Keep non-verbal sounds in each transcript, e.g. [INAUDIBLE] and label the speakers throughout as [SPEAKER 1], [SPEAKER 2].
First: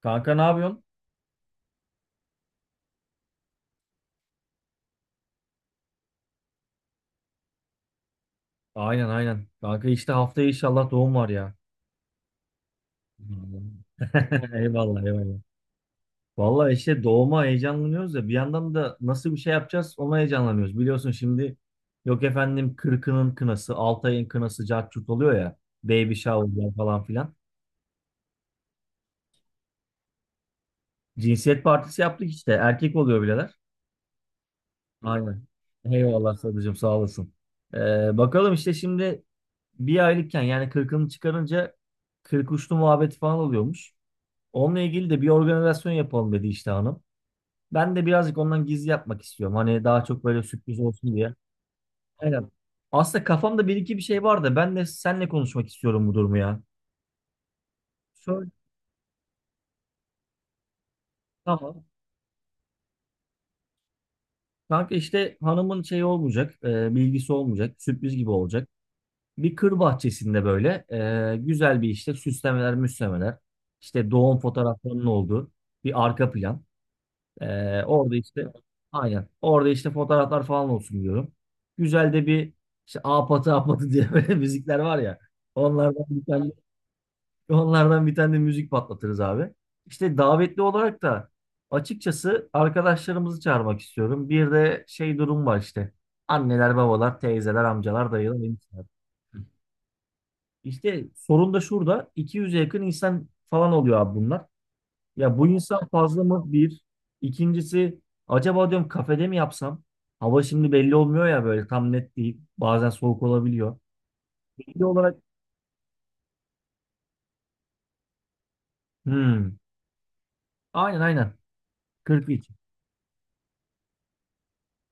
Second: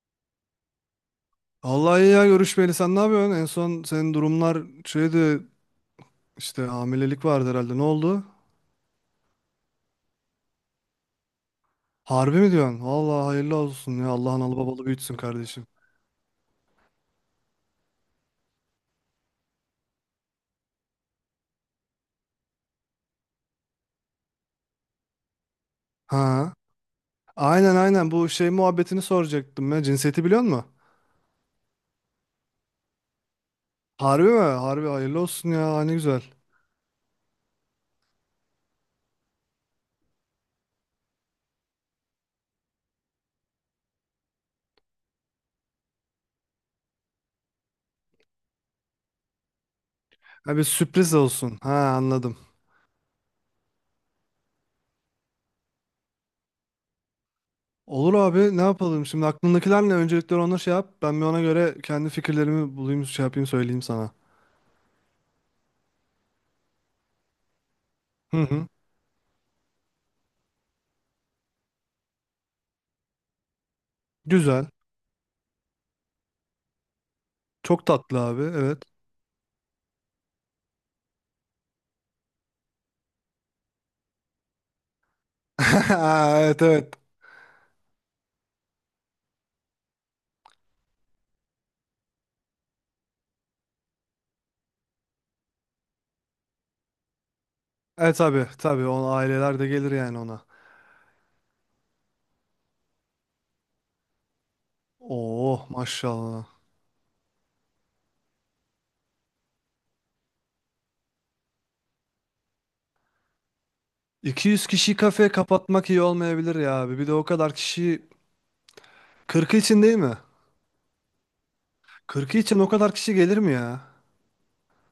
[SPEAKER 1] Kanka ne yapıyorsun?
[SPEAKER 2] Vallahi iyi ya görüşmeyeli sen ne yapıyorsun? En son senin durumlar şeydi işte hamilelik vardı herhalde ne oldu?
[SPEAKER 1] Aynen aynen. Kanka işte haftaya inşallah doğum var ya.
[SPEAKER 2] Harbi mi diyorsun? Vallahi hayırlı
[SPEAKER 1] Anladım.
[SPEAKER 2] olsun ya Allah
[SPEAKER 1] [LAUGHS]
[SPEAKER 2] analı babalı
[SPEAKER 1] Eyvallah
[SPEAKER 2] büyütsün
[SPEAKER 1] eyvallah.
[SPEAKER 2] kardeşim.
[SPEAKER 1] Vallahi işte doğuma heyecanlanıyoruz da bir yandan da nasıl bir şey yapacağız ona heyecanlanıyoruz. Biliyorsun şimdi yok efendim kırkının kınası, 6 ayın kınası cart curt oluyor ya. Baby
[SPEAKER 2] Ha.
[SPEAKER 1] shower falan filan.
[SPEAKER 2] Aynen aynen, bu şey muhabbetini soracaktım ya, cinsiyeti biliyor musun?
[SPEAKER 1] Cinsiyet partisi yaptık işte. Erkek oluyor bileler.
[SPEAKER 2] Harbi mi? Harbi hayırlı
[SPEAKER 1] Aynen.
[SPEAKER 2] olsun ya, ne güzel.
[SPEAKER 1] Eyvallah sadıcığım sağ olasın. Ee, Bakalım işte şimdi bir aylıkken yani kırkını çıkarınca kırk uçlu muhabbeti falan oluyormuş. Onunla ilgili de bir organizasyon yapalım dedi işte hanım. Ben de birazcık ondan gizli yapmak istiyorum. Hani daha çok böyle
[SPEAKER 2] Ha, bir
[SPEAKER 1] sürpriz
[SPEAKER 2] sürpriz
[SPEAKER 1] olsun diye.
[SPEAKER 2] olsun. Ha, anladım.
[SPEAKER 1] Aynen. Aslında kafamda bir iki bir şey var da ben de seninle konuşmak istiyorum bu durumu ya.
[SPEAKER 2] Olur
[SPEAKER 1] Şöyle
[SPEAKER 2] abi, ne yapalım şimdi, aklındakiler ne? Öncelikle onu şey yap. Ben bir ona göre
[SPEAKER 1] tamam.
[SPEAKER 2] kendi fikirlerimi bulayım, şey yapayım, söyleyeyim sana.
[SPEAKER 1] Kanka işte hanımın şey olmayacak, bilgisi olmayacak, sürpriz gibi
[SPEAKER 2] Hı hı.
[SPEAKER 1] olacak. Bir kır bahçesinde böyle güzel bir işte süslemeler, müslemeler, işte doğum
[SPEAKER 2] Güzel.
[SPEAKER 1] fotoğraflarının olduğu bir arka plan.
[SPEAKER 2] Çok
[SPEAKER 1] Orada
[SPEAKER 2] tatlı abi,
[SPEAKER 1] işte
[SPEAKER 2] evet.
[SPEAKER 1] aynen. Orada işte fotoğraflar falan olsun diyorum. Güzel de bir işte apatı apatı diye [LAUGHS] böyle müzikler var ya. Onlardan bir
[SPEAKER 2] [LAUGHS]
[SPEAKER 1] tane,
[SPEAKER 2] Evet evet.
[SPEAKER 1] onlardan bir tane de müzik patlatırız abi. İşte davetli olarak da açıkçası arkadaşlarımızı çağırmak istiyorum. Bir de şey durum var işte. Anneler, babalar, teyzeler, amcalar,
[SPEAKER 2] Evet
[SPEAKER 1] dayılar,
[SPEAKER 2] tabi
[SPEAKER 1] enişteler.
[SPEAKER 2] tabii, o aileler de gelir yani ona.
[SPEAKER 1] İşte sorun da şurada. 200'e yakın insan falan oluyor abi bunlar. Ya bu
[SPEAKER 2] Oo
[SPEAKER 1] insan fazla mı?
[SPEAKER 2] maşallah.
[SPEAKER 1] Bir. İkincisi acaba diyorum kafede mi yapsam? Hava şimdi belli olmuyor ya böyle tam net değil. Bazen soğuk olabiliyor.
[SPEAKER 2] 200
[SPEAKER 1] Belli
[SPEAKER 2] kişi
[SPEAKER 1] olarak
[SPEAKER 2] kafe kapatmak iyi olmayabilir ya abi. Bir de o kadar kişi 40
[SPEAKER 1] hmm.
[SPEAKER 2] için değil mi?
[SPEAKER 1] Aynen aynen.
[SPEAKER 2] 40
[SPEAKER 1] 42.
[SPEAKER 2] için o kadar kişi gelir mi ya?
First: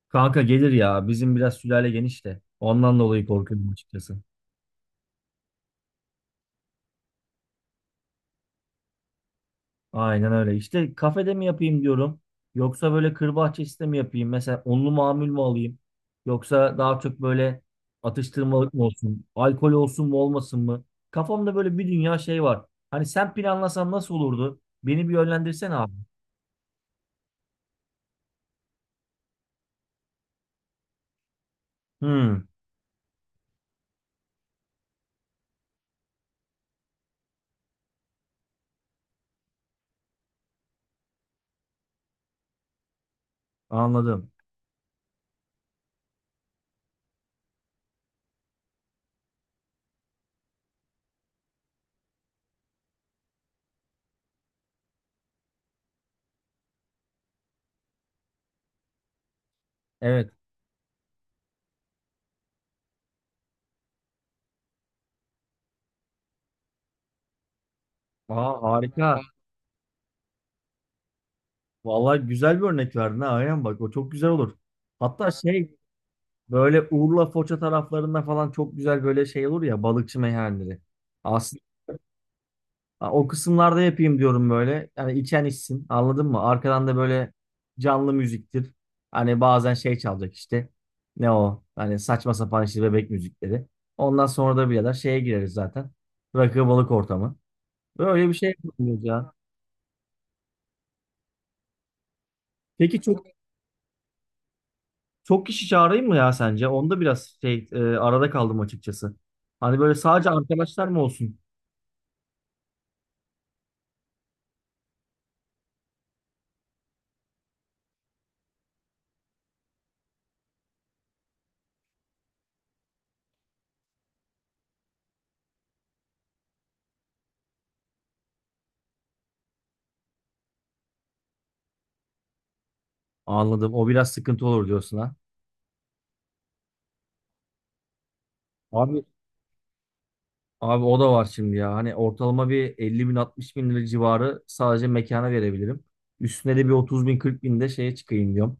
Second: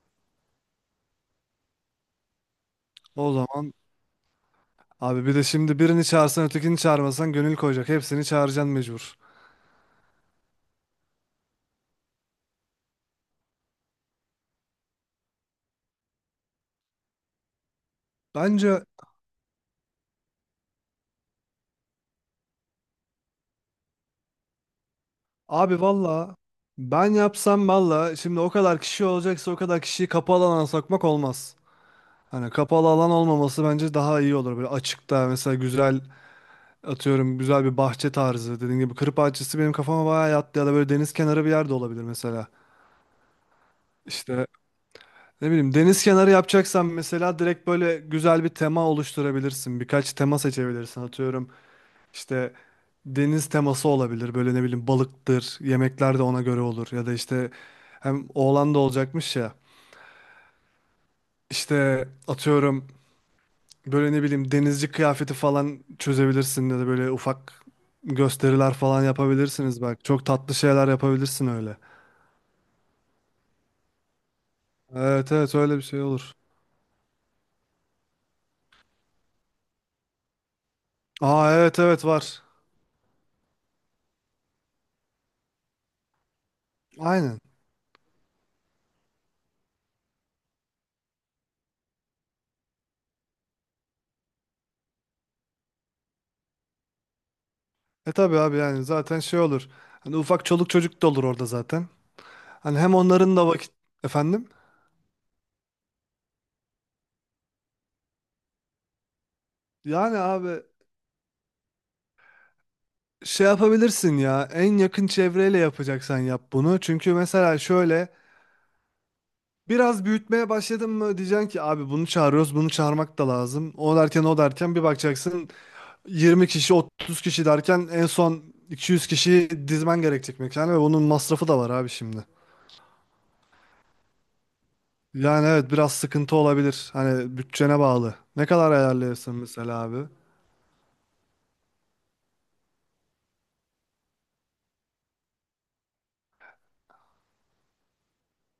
[SPEAKER 1] Kanka gelir ya. Bizim biraz sülale geniş de. Ondan dolayı
[SPEAKER 2] O
[SPEAKER 1] korkuyorum
[SPEAKER 2] zaman
[SPEAKER 1] açıkçası.
[SPEAKER 2] abi, bir de şimdi birini çağırsan ötekini çağırmasan gönül koyacak. Hepsini çağıracaksın mecbur.
[SPEAKER 1] Aynen öyle. İşte kafede mi yapayım diyorum. Yoksa böyle kır bahçesinde mi yapayım? Mesela onlu mamul mu alayım? Yoksa daha çok böyle atıştırmalık mı
[SPEAKER 2] Bence
[SPEAKER 1] olsun? Alkol olsun mu olmasın mı? Kafamda böyle bir dünya şey var. Hani sen planlasan nasıl olurdu? Beni bir yönlendirsene
[SPEAKER 2] abi
[SPEAKER 1] abi.
[SPEAKER 2] valla, ben yapsam valla şimdi, o kadar kişi olacaksa o kadar kişiyi kapalı alana sokmak olmaz.
[SPEAKER 1] Hmm,
[SPEAKER 2] Hani kapalı alan olmaması bence daha iyi olur. Böyle açıkta mesela güzel, atıyorum güzel bir bahçe tarzı, dediğin gibi kır bahçesi benim kafama bayağı yattı, ya da böyle deniz kenarı bir yerde olabilir mesela.
[SPEAKER 1] anladım.
[SPEAKER 2] İşte ne bileyim, deniz kenarı yapacaksan mesela direkt böyle güzel bir tema oluşturabilirsin. Birkaç tema seçebilirsin, atıyorum işte deniz teması olabilir, böyle ne bileyim balıktır, yemekler de ona göre olur, ya da işte hem oğlan da olacakmış ya,
[SPEAKER 1] Evet.
[SPEAKER 2] işte atıyorum böyle ne bileyim denizci kıyafeti falan çözebilirsin, ya da böyle ufak
[SPEAKER 1] Aa,
[SPEAKER 2] gösteriler falan
[SPEAKER 1] harika.
[SPEAKER 2] yapabilirsiniz belki. Çok tatlı şeyler yapabilirsin öyle.
[SPEAKER 1] Vallahi güzel bir örnek verdin ha. Aynen bak o çok güzel olur. Hatta
[SPEAKER 2] Evet evet,
[SPEAKER 1] şey
[SPEAKER 2] öyle bir şey olur.
[SPEAKER 1] böyle Urla Foça taraflarında falan çok güzel böyle şey olur ya balıkçı meyhaneleri.
[SPEAKER 2] Aa
[SPEAKER 1] Aslında
[SPEAKER 2] evet evet, var.
[SPEAKER 1] ha, o kısımlarda yapayım diyorum böyle. Yani içen içsin. Anladın mı? Arkadan da böyle
[SPEAKER 2] Aynen.
[SPEAKER 1] canlı müziktir. Hani bazen şey çalacak işte. Ne o? Hani saçma sapan işte bebek müzikleri. Ondan sonra da birader şeye gireriz zaten. Rakı balık ortamı.
[SPEAKER 2] E
[SPEAKER 1] Böyle bir
[SPEAKER 2] tabii
[SPEAKER 1] şey
[SPEAKER 2] abi, yani
[SPEAKER 1] yapıyoruz
[SPEAKER 2] zaten
[SPEAKER 1] ya.
[SPEAKER 2] şey olur. Hani ufak çoluk çocuk da olur orada zaten. Hani hem
[SPEAKER 1] Peki çok
[SPEAKER 2] onların da vakit efendim.
[SPEAKER 1] çok kişi çağırayım mı ya sence? Onda biraz şey arada kaldım açıkçası. Hani böyle
[SPEAKER 2] Yani
[SPEAKER 1] sadece
[SPEAKER 2] abi
[SPEAKER 1] arkadaşlar mı olsun?
[SPEAKER 2] şey yapabilirsin ya, en yakın çevreyle yapacaksan yap bunu. Çünkü mesela şöyle, biraz büyütmeye başladın mı diyeceksin ki abi bunu çağırıyoruz, bunu çağırmak da lazım. O derken o derken bir bakacaksın, 20 kişi 30 kişi derken en son 200 kişi dizmen gerekecek mekana, ve bunun masrafı da var abi şimdi.
[SPEAKER 1] Anladım. O biraz sıkıntı olur diyorsun ha.
[SPEAKER 2] Yani evet, biraz sıkıntı olabilir, hani bütçene bağlı. Ne kadar
[SPEAKER 1] Abi
[SPEAKER 2] ayarlayırsın mesela abi?
[SPEAKER 1] Abi o da var şimdi ya. Hani ortalama bir 50 bin 60 bin lira civarı sadece mekana verebilirim. Üstüne de bir 30 bin 40 bin de şeye çıkayım diyorum.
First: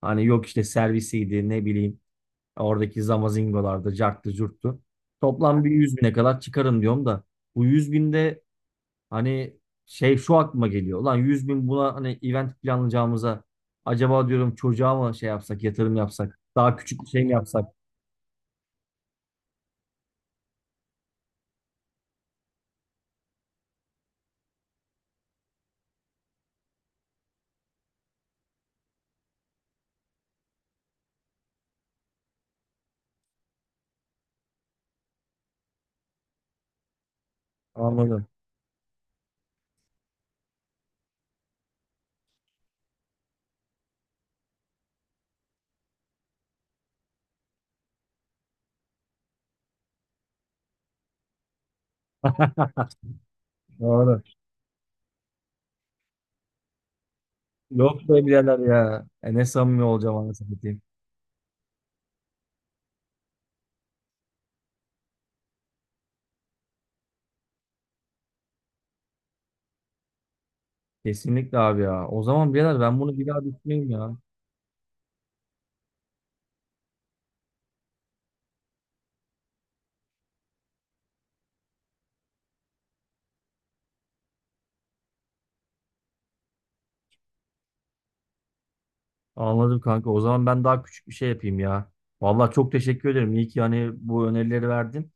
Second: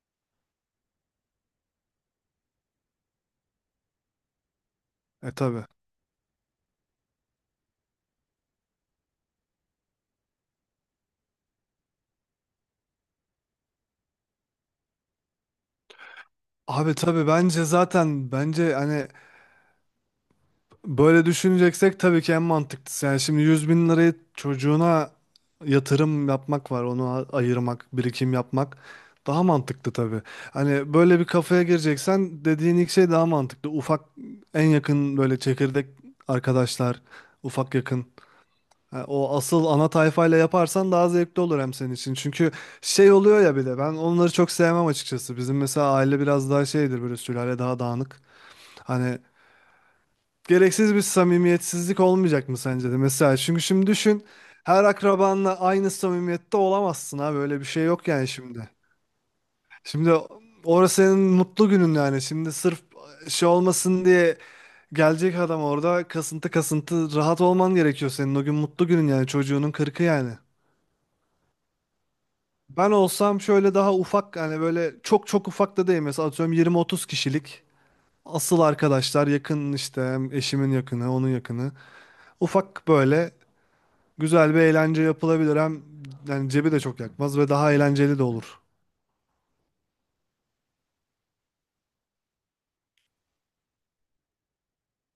[SPEAKER 1] Hani yok işte servisiydi ne bileyim oradaki zamazingolarda carttı curttu.
[SPEAKER 2] E
[SPEAKER 1] Toplam
[SPEAKER 2] tabi.
[SPEAKER 1] bir 100 bine kadar çıkarım diyorum da. Bu 100 binde hani şey şu aklıma geliyor. Ulan 100 bin buna hani event planlayacağımıza acaba diyorum çocuğa mı şey yapsak yatırım yapsak daha
[SPEAKER 2] Abi
[SPEAKER 1] küçük bir şey
[SPEAKER 2] tabi,
[SPEAKER 1] mi yapsak?
[SPEAKER 2] bence zaten bence hani böyle düşüneceksek tabii ki en mantıklısı. Yani şimdi 100.000 lirayı çocuğuna yatırım yapmak var, onu ayırmak, birikim yapmak daha mantıklı tabii. Hani böyle bir kafaya gireceksen dediğin ilk şey daha mantıklı. Ufak, en yakın böyle çekirdek arkadaşlar, ufak yakın.
[SPEAKER 1] Anladım.
[SPEAKER 2] Ha, o asıl ana tayfayla yaparsan daha zevkli olur, hem senin için. Çünkü şey oluyor ya, bir de ben onları çok sevmem açıkçası. Bizim mesela aile biraz daha şeydir, böyle sülale daha dağınık. Hani gereksiz bir samimiyetsizlik olmayacak mı sence de? Mesela çünkü şimdi
[SPEAKER 1] Doğru.
[SPEAKER 2] düşün, her akrabanla aynı samimiyette olamazsın abi, öyle bir şey
[SPEAKER 1] Yok
[SPEAKER 2] yok
[SPEAKER 1] be
[SPEAKER 2] yani
[SPEAKER 1] birader
[SPEAKER 2] şimdi.
[SPEAKER 1] ya. E ne samimi
[SPEAKER 2] Şimdi
[SPEAKER 1] olacağım anasını satayım.
[SPEAKER 2] orası senin mutlu günün, yani şimdi sırf şey olmasın diye gelecek adam orada kasıntı kasıntı, rahat olman gerekiyor senin, o gün mutlu günün yani, çocuğunun kırkı yani.
[SPEAKER 1] Kesinlikle abi ya. O zaman birader
[SPEAKER 2] Ben
[SPEAKER 1] ben bunu bir
[SPEAKER 2] olsam
[SPEAKER 1] daha
[SPEAKER 2] şöyle
[SPEAKER 1] düşüneyim
[SPEAKER 2] daha
[SPEAKER 1] ya.
[SPEAKER 2] ufak, yani böyle çok çok ufak da değil, mesela atıyorum 20-30 kişilik asıl arkadaşlar, yakın işte, hem eşimin yakını onun yakını, ufak böyle güzel bir eğlence yapılabilir, hem yani cebi de çok yakmaz ve daha eğlenceli de olur.
[SPEAKER 1] Anladım kanka. O zaman ben daha küçük bir şey yapayım ya. Vallahi çok teşekkür ederim. İyi ki yani bu önerileri verdin.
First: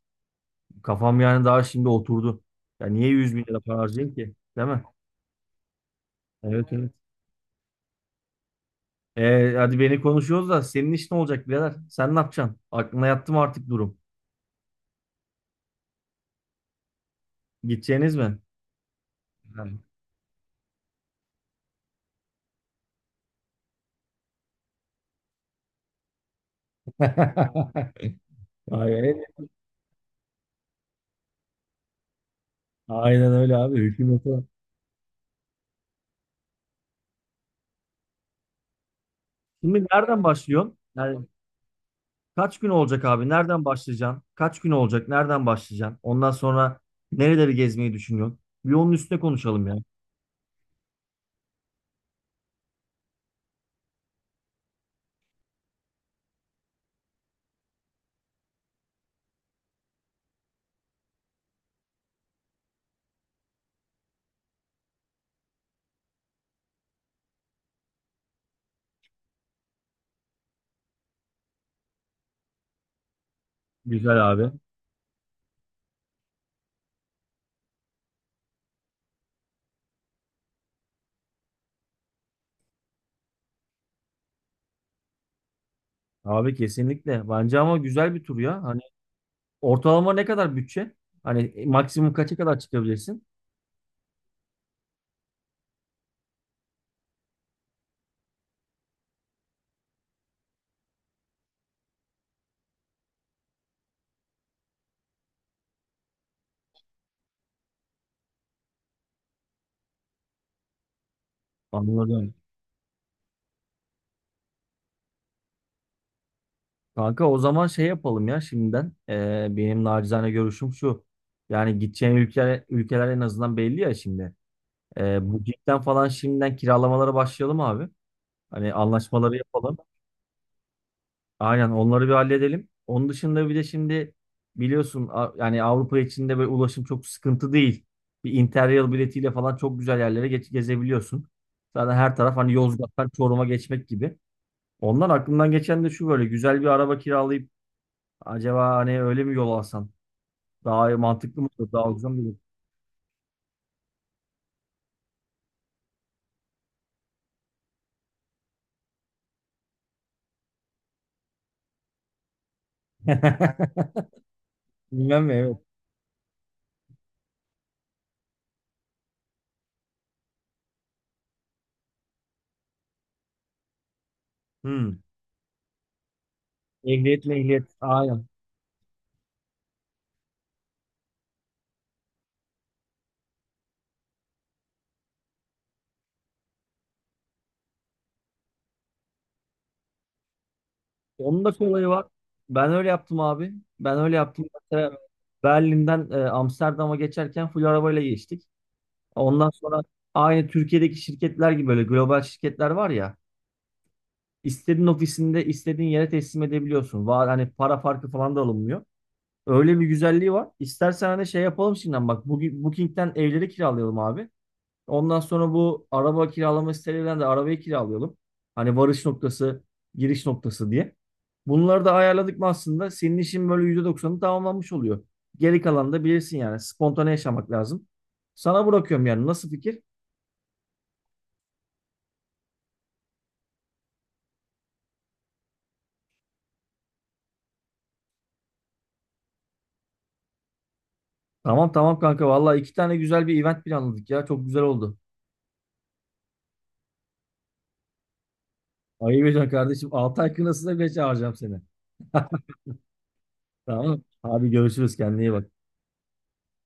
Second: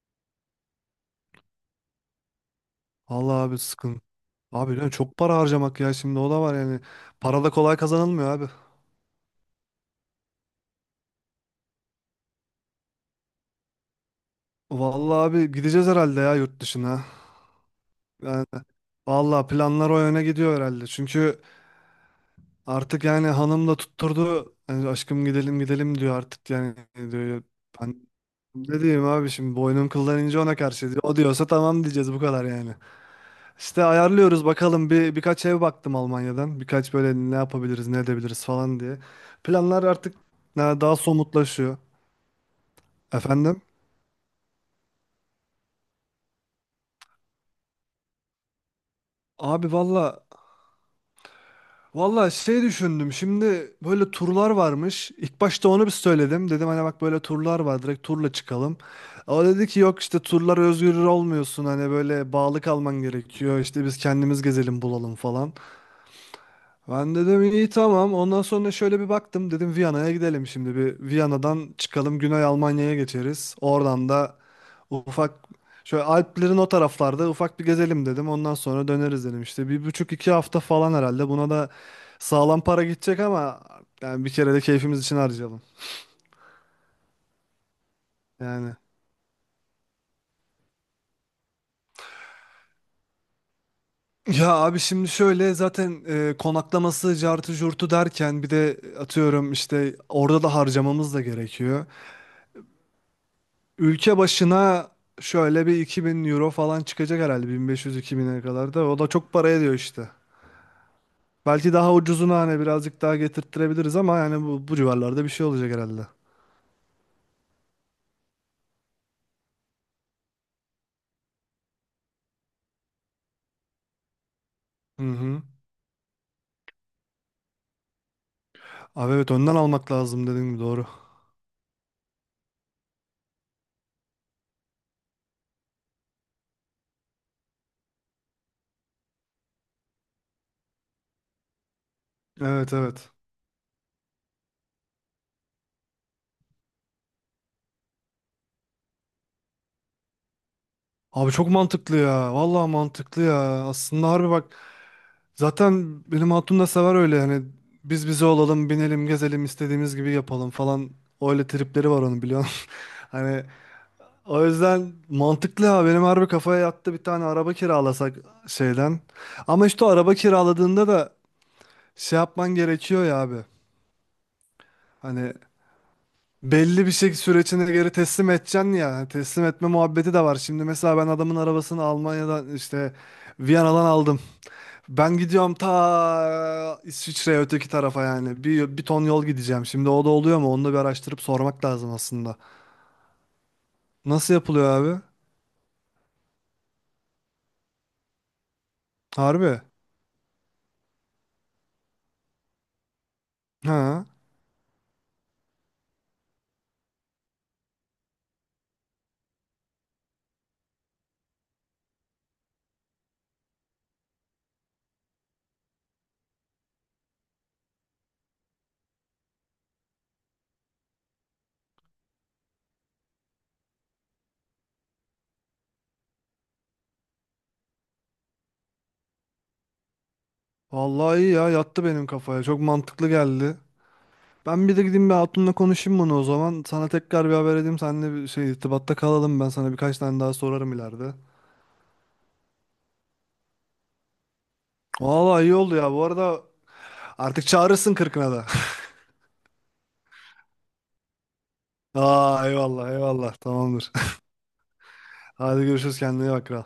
[SPEAKER 1] Kafam yani daha şimdi oturdu. Ya niye
[SPEAKER 2] Allah
[SPEAKER 1] 100 bin
[SPEAKER 2] abi
[SPEAKER 1] lira para
[SPEAKER 2] sıkın.
[SPEAKER 1] harcayayım ki? Değil
[SPEAKER 2] Abi
[SPEAKER 1] mi?
[SPEAKER 2] yani çok para harcamak ya, şimdi o da var
[SPEAKER 1] Evet
[SPEAKER 2] yani.
[SPEAKER 1] evet.
[SPEAKER 2] Para da kolay kazanılmıyor abi.
[SPEAKER 1] E, hadi beni konuşuyoruz da senin iş ne olacak birader? Sen ne yapacaksın? Aklına yattı mı artık durum?
[SPEAKER 2] Vallahi abi, gideceğiz herhalde ya yurt dışına.
[SPEAKER 1] Gideceğiniz mi?
[SPEAKER 2] Yani vallahi planlar o yöne gidiyor herhalde. Çünkü artık yani hanım da tutturdu. Yani aşkım gidelim gidelim diyor artık yani, diyor.
[SPEAKER 1] [LAUGHS]
[SPEAKER 2] Ben ne diyeyim
[SPEAKER 1] Aynen,
[SPEAKER 2] abi şimdi, boynum kıldan ince ona karşı, diyor. O diyorsa tamam diyeceğiz, bu kadar yani.
[SPEAKER 1] aynen öyle abi.
[SPEAKER 2] İşte
[SPEAKER 1] Hükümete.
[SPEAKER 2] ayarlıyoruz bakalım, bir birkaç ev baktım Almanya'dan. Birkaç böyle ne yapabiliriz, ne edebiliriz falan diye. Planlar
[SPEAKER 1] Şimdi
[SPEAKER 2] artık
[SPEAKER 1] nereden başlıyorsun?
[SPEAKER 2] daha
[SPEAKER 1] Yani,
[SPEAKER 2] somutlaşıyor.
[SPEAKER 1] kaç gün olacak abi?
[SPEAKER 2] Efendim?
[SPEAKER 1] Nereden başlayacaksın? Kaç gün olacak? Nereden başlayacaksın? Ondan sonra nereleri gezmeyi düşünüyorsun? Bir onun üstüne konuşalım
[SPEAKER 2] Abi
[SPEAKER 1] ya.
[SPEAKER 2] valla valla şey düşündüm. Şimdi böyle turlar varmış. İlk başta onu bir söyledim. Dedim hani bak böyle turlar var. Direkt turla çıkalım. O dedi ki yok işte turlar, özgür olmuyorsun. Hani böyle bağlı kalman gerekiyor. İşte biz kendimiz gezelim bulalım falan. Ben dedim iyi tamam. Ondan sonra şöyle bir baktım. Dedim Viyana'ya gidelim şimdi. Bir Viyana'dan çıkalım, Güney Almanya'ya geçeriz. Oradan
[SPEAKER 1] Güzel
[SPEAKER 2] da
[SPEAKER 1] abi.
[SPEAKER 2] ufak şöyle Alplerin o taraflarda ufak bir gezelim dedim. Ondan sonra döneriz dedim. İşte bir buçuk iki hafta falan herhalde. Buna da sağlam para gidecek ama, yani bir kere de keyfimiz için harcayalım.
[SPEAKER 1] Abi kesinlikle. Bence ama güzel bir tur ya.
[SPEAKER 2] Yani.
[SPEAKER 1] Hani ortalama ne kadar bütçe? Hani maksimum kaça kadar çıkabilirsin?
[SPEAKER 2] Ya abi şimdi şöyle zaten konaklaması cartı curtu derken, bir de atıyorum işte orada da harcamamız da gerekiyor. Ülke başına şöyle bir 2000 euro falan çıkacak herhalde, 1500-2000'e kadar da. O da çok para ediyor işte. Belki daha
[SPEAKER 1] Anladım.
[SPEAKER 2] ucuzunu hani birazcık daha getirttirebiliriz, ama yani bu civarlarda bir şey olacak herhalde.
[SPEAKER 1] Kanka o zaman şey yapalım ya şimdiden. Benim nacizane görüşüm şu. Yani gideceğin ülkeler en azından belli ya şimdi.
[SPEAKER 2] Hı hı.
[SPEAKER 1] Bu cidden falan şimdiden kiralamalara başlayalım abi. Hani
[SPEAKER 2] Abi evet,
[SPEAKER 1] anlaşmaları
[SPEAKER 2] önden
[SPEAKER 1] yapalım.
[SPEAKER 2] almak lazım dediğin gibi, doğru.
[SPEAKER 1] Aynen onları bir halledelim. Onun dışında bir de şimdi biliyorsun yani Avrupa içinde böyle ulaşım çok sıkıntı değil. Bir Interrail biletiyle falan çok güzel yerlere gezebiliyorsun. Zaten her taraf hani
[SPEAKER 2] Evet
[SPEAKER 1] Yozgat'tan
[SPEAKER 2] evet.
[SPEAKER 1] Çorum'a geçmek gibi. Ondan aklımdan geçen de şu böyle güzel bir araba kiralayıp acaba hani öyle mi yol alsam? Daha
[SPEAKER 2] Abi
[SPEAKER 1] mantıklı mı
[SPEAKER 2] çok
[SPEAKER 1] olur? Daha
[SPEAKER 2] mantıklı
[SPEAKER 1] ucuz mu olur?
[SPEAKER 2] ya. Vallahi mantıklı ya. Aslında harbi bak. Zaten benim hatun da sever öyle yani. Biz bize olalım, binelim, gezelim, istediğimiz gibi yapalım falan. Öyle tripleri var onun, biliyorsun. [LAUGHS] Hani
[SPEAKER 1] [LAUGHS]
[SPEAKER 2] o yüzden
[SPEAKER 1] Bilmem mi? Evet.
[SPEAKER 2] mantıklı ya, benim harbi kafaya yattı bir tane araba kiralasak şeyden. Ama işte o araba kiraladığında da şey yapman gerekiyor ya abi.
[SPEAKER 1] Hmm.
[SPEAKER 2] Hani belli bir şey
[SPEAKER 1] Ehliyetle
[SPEAKER 2] sürecine
[SPEAKER 1] ehliyet.
[SPEAKER 2] göre
[SPEAKER 1] Aynen.
[SPEAKER 2] teslim edeceksin ya. Hani teslim etme muhabbeti de var. Şimdi mesela ben adamın arabasını Almanya'dan işte Viyana'dan aldım. Ben gidiyorum ta İsviçre'ye öteki tarafa yani. Bir ton yol gideceğim. Şimdi o da oluyor mu? Onu da bir araştırıp
[SPEAKER 1] Onun da bir
[SPEAKER 2] sormak
[SPEAKER 1] olayı
[SPEAKER 2] lazım
[SPEAKER 1] var.
[SPEAKER 2] aslında.
[SPEAKER 1] Ben öyle yaptım abi. Ben öyle
[SPEAKER 2] Nasıl
[SPEAKER 1] yaptım.
[SPEAKER 2] yapılıyor
[SPEAKER 1] Mesela
[SPEAKER 2] abi?
[SPEAKER 1] Berlin'den Amsterdam'a geçerken full arabayla geçtik. Ondan
[SPEAKER 2] Harbi.
[SPEAKER 1] sonra aynı Türkiye'deki şirketler gibi böyle global şirketler var ya.
[SPEAKER 2] Ha.
[SPEAKER 1] İstediğin ofisinde istediğin yere teslim edebiliyorsun. Var hani para farkı falan da alınmıyor. Öyle bir güzelliği var. İstersen hani şey yapalım şimdiden bak. Bugün Booking'den evleri kiralayalım abi. Ondan sonra bu araba kiralama sitelerinden de arabayı kiralayalım. Hani varış noktası, giriş noktası diye. Bunları da ayarladık mı aslında senin işin böyle %90'ı tamamlanmış oluyor. Geri kalanı da bilirsin yani. Spontane yaşamak lazım. Sana bırakıyorum yani. Nasıl fikir?
[SPEAKER 2] Vallahi iyi ya, yattı benim kafaya. Çok mantıklı geldi. Ben bir de gideyim bir hatunla konuşayım bunu o zaman. Sana tekrar bir haber edeyim. Seninle bir şey irtibatta kalalım. Ben sana birkaç tane daha sorarım ileride.
[SPEAKER 1] Tamam tamam kanka. Vallahi iki tane güzel bir event planladık ya. Çok güzel oldu.
[SPEAKER 2] Vallahi iyi oldu ya. Bu arada artık çağırırsın kırkına da.
[SPEAKER 1] Ayıp ediyorsun kardeşim. 6 ay kınasına bile çağıracağım seni.
[SPEAKER 2] [LAUGHS] Aa eyvallah eyvallah. Tamamdır.
[SPEAKER 1] Tamam. Abi görüşürüz. Kendine iyi
[SPEAKER 2] [LAUGHS]
[SPEAKER 1] bak.
[SPEAKER 2] Hadi görüşürüz, kendine iyi bak kral.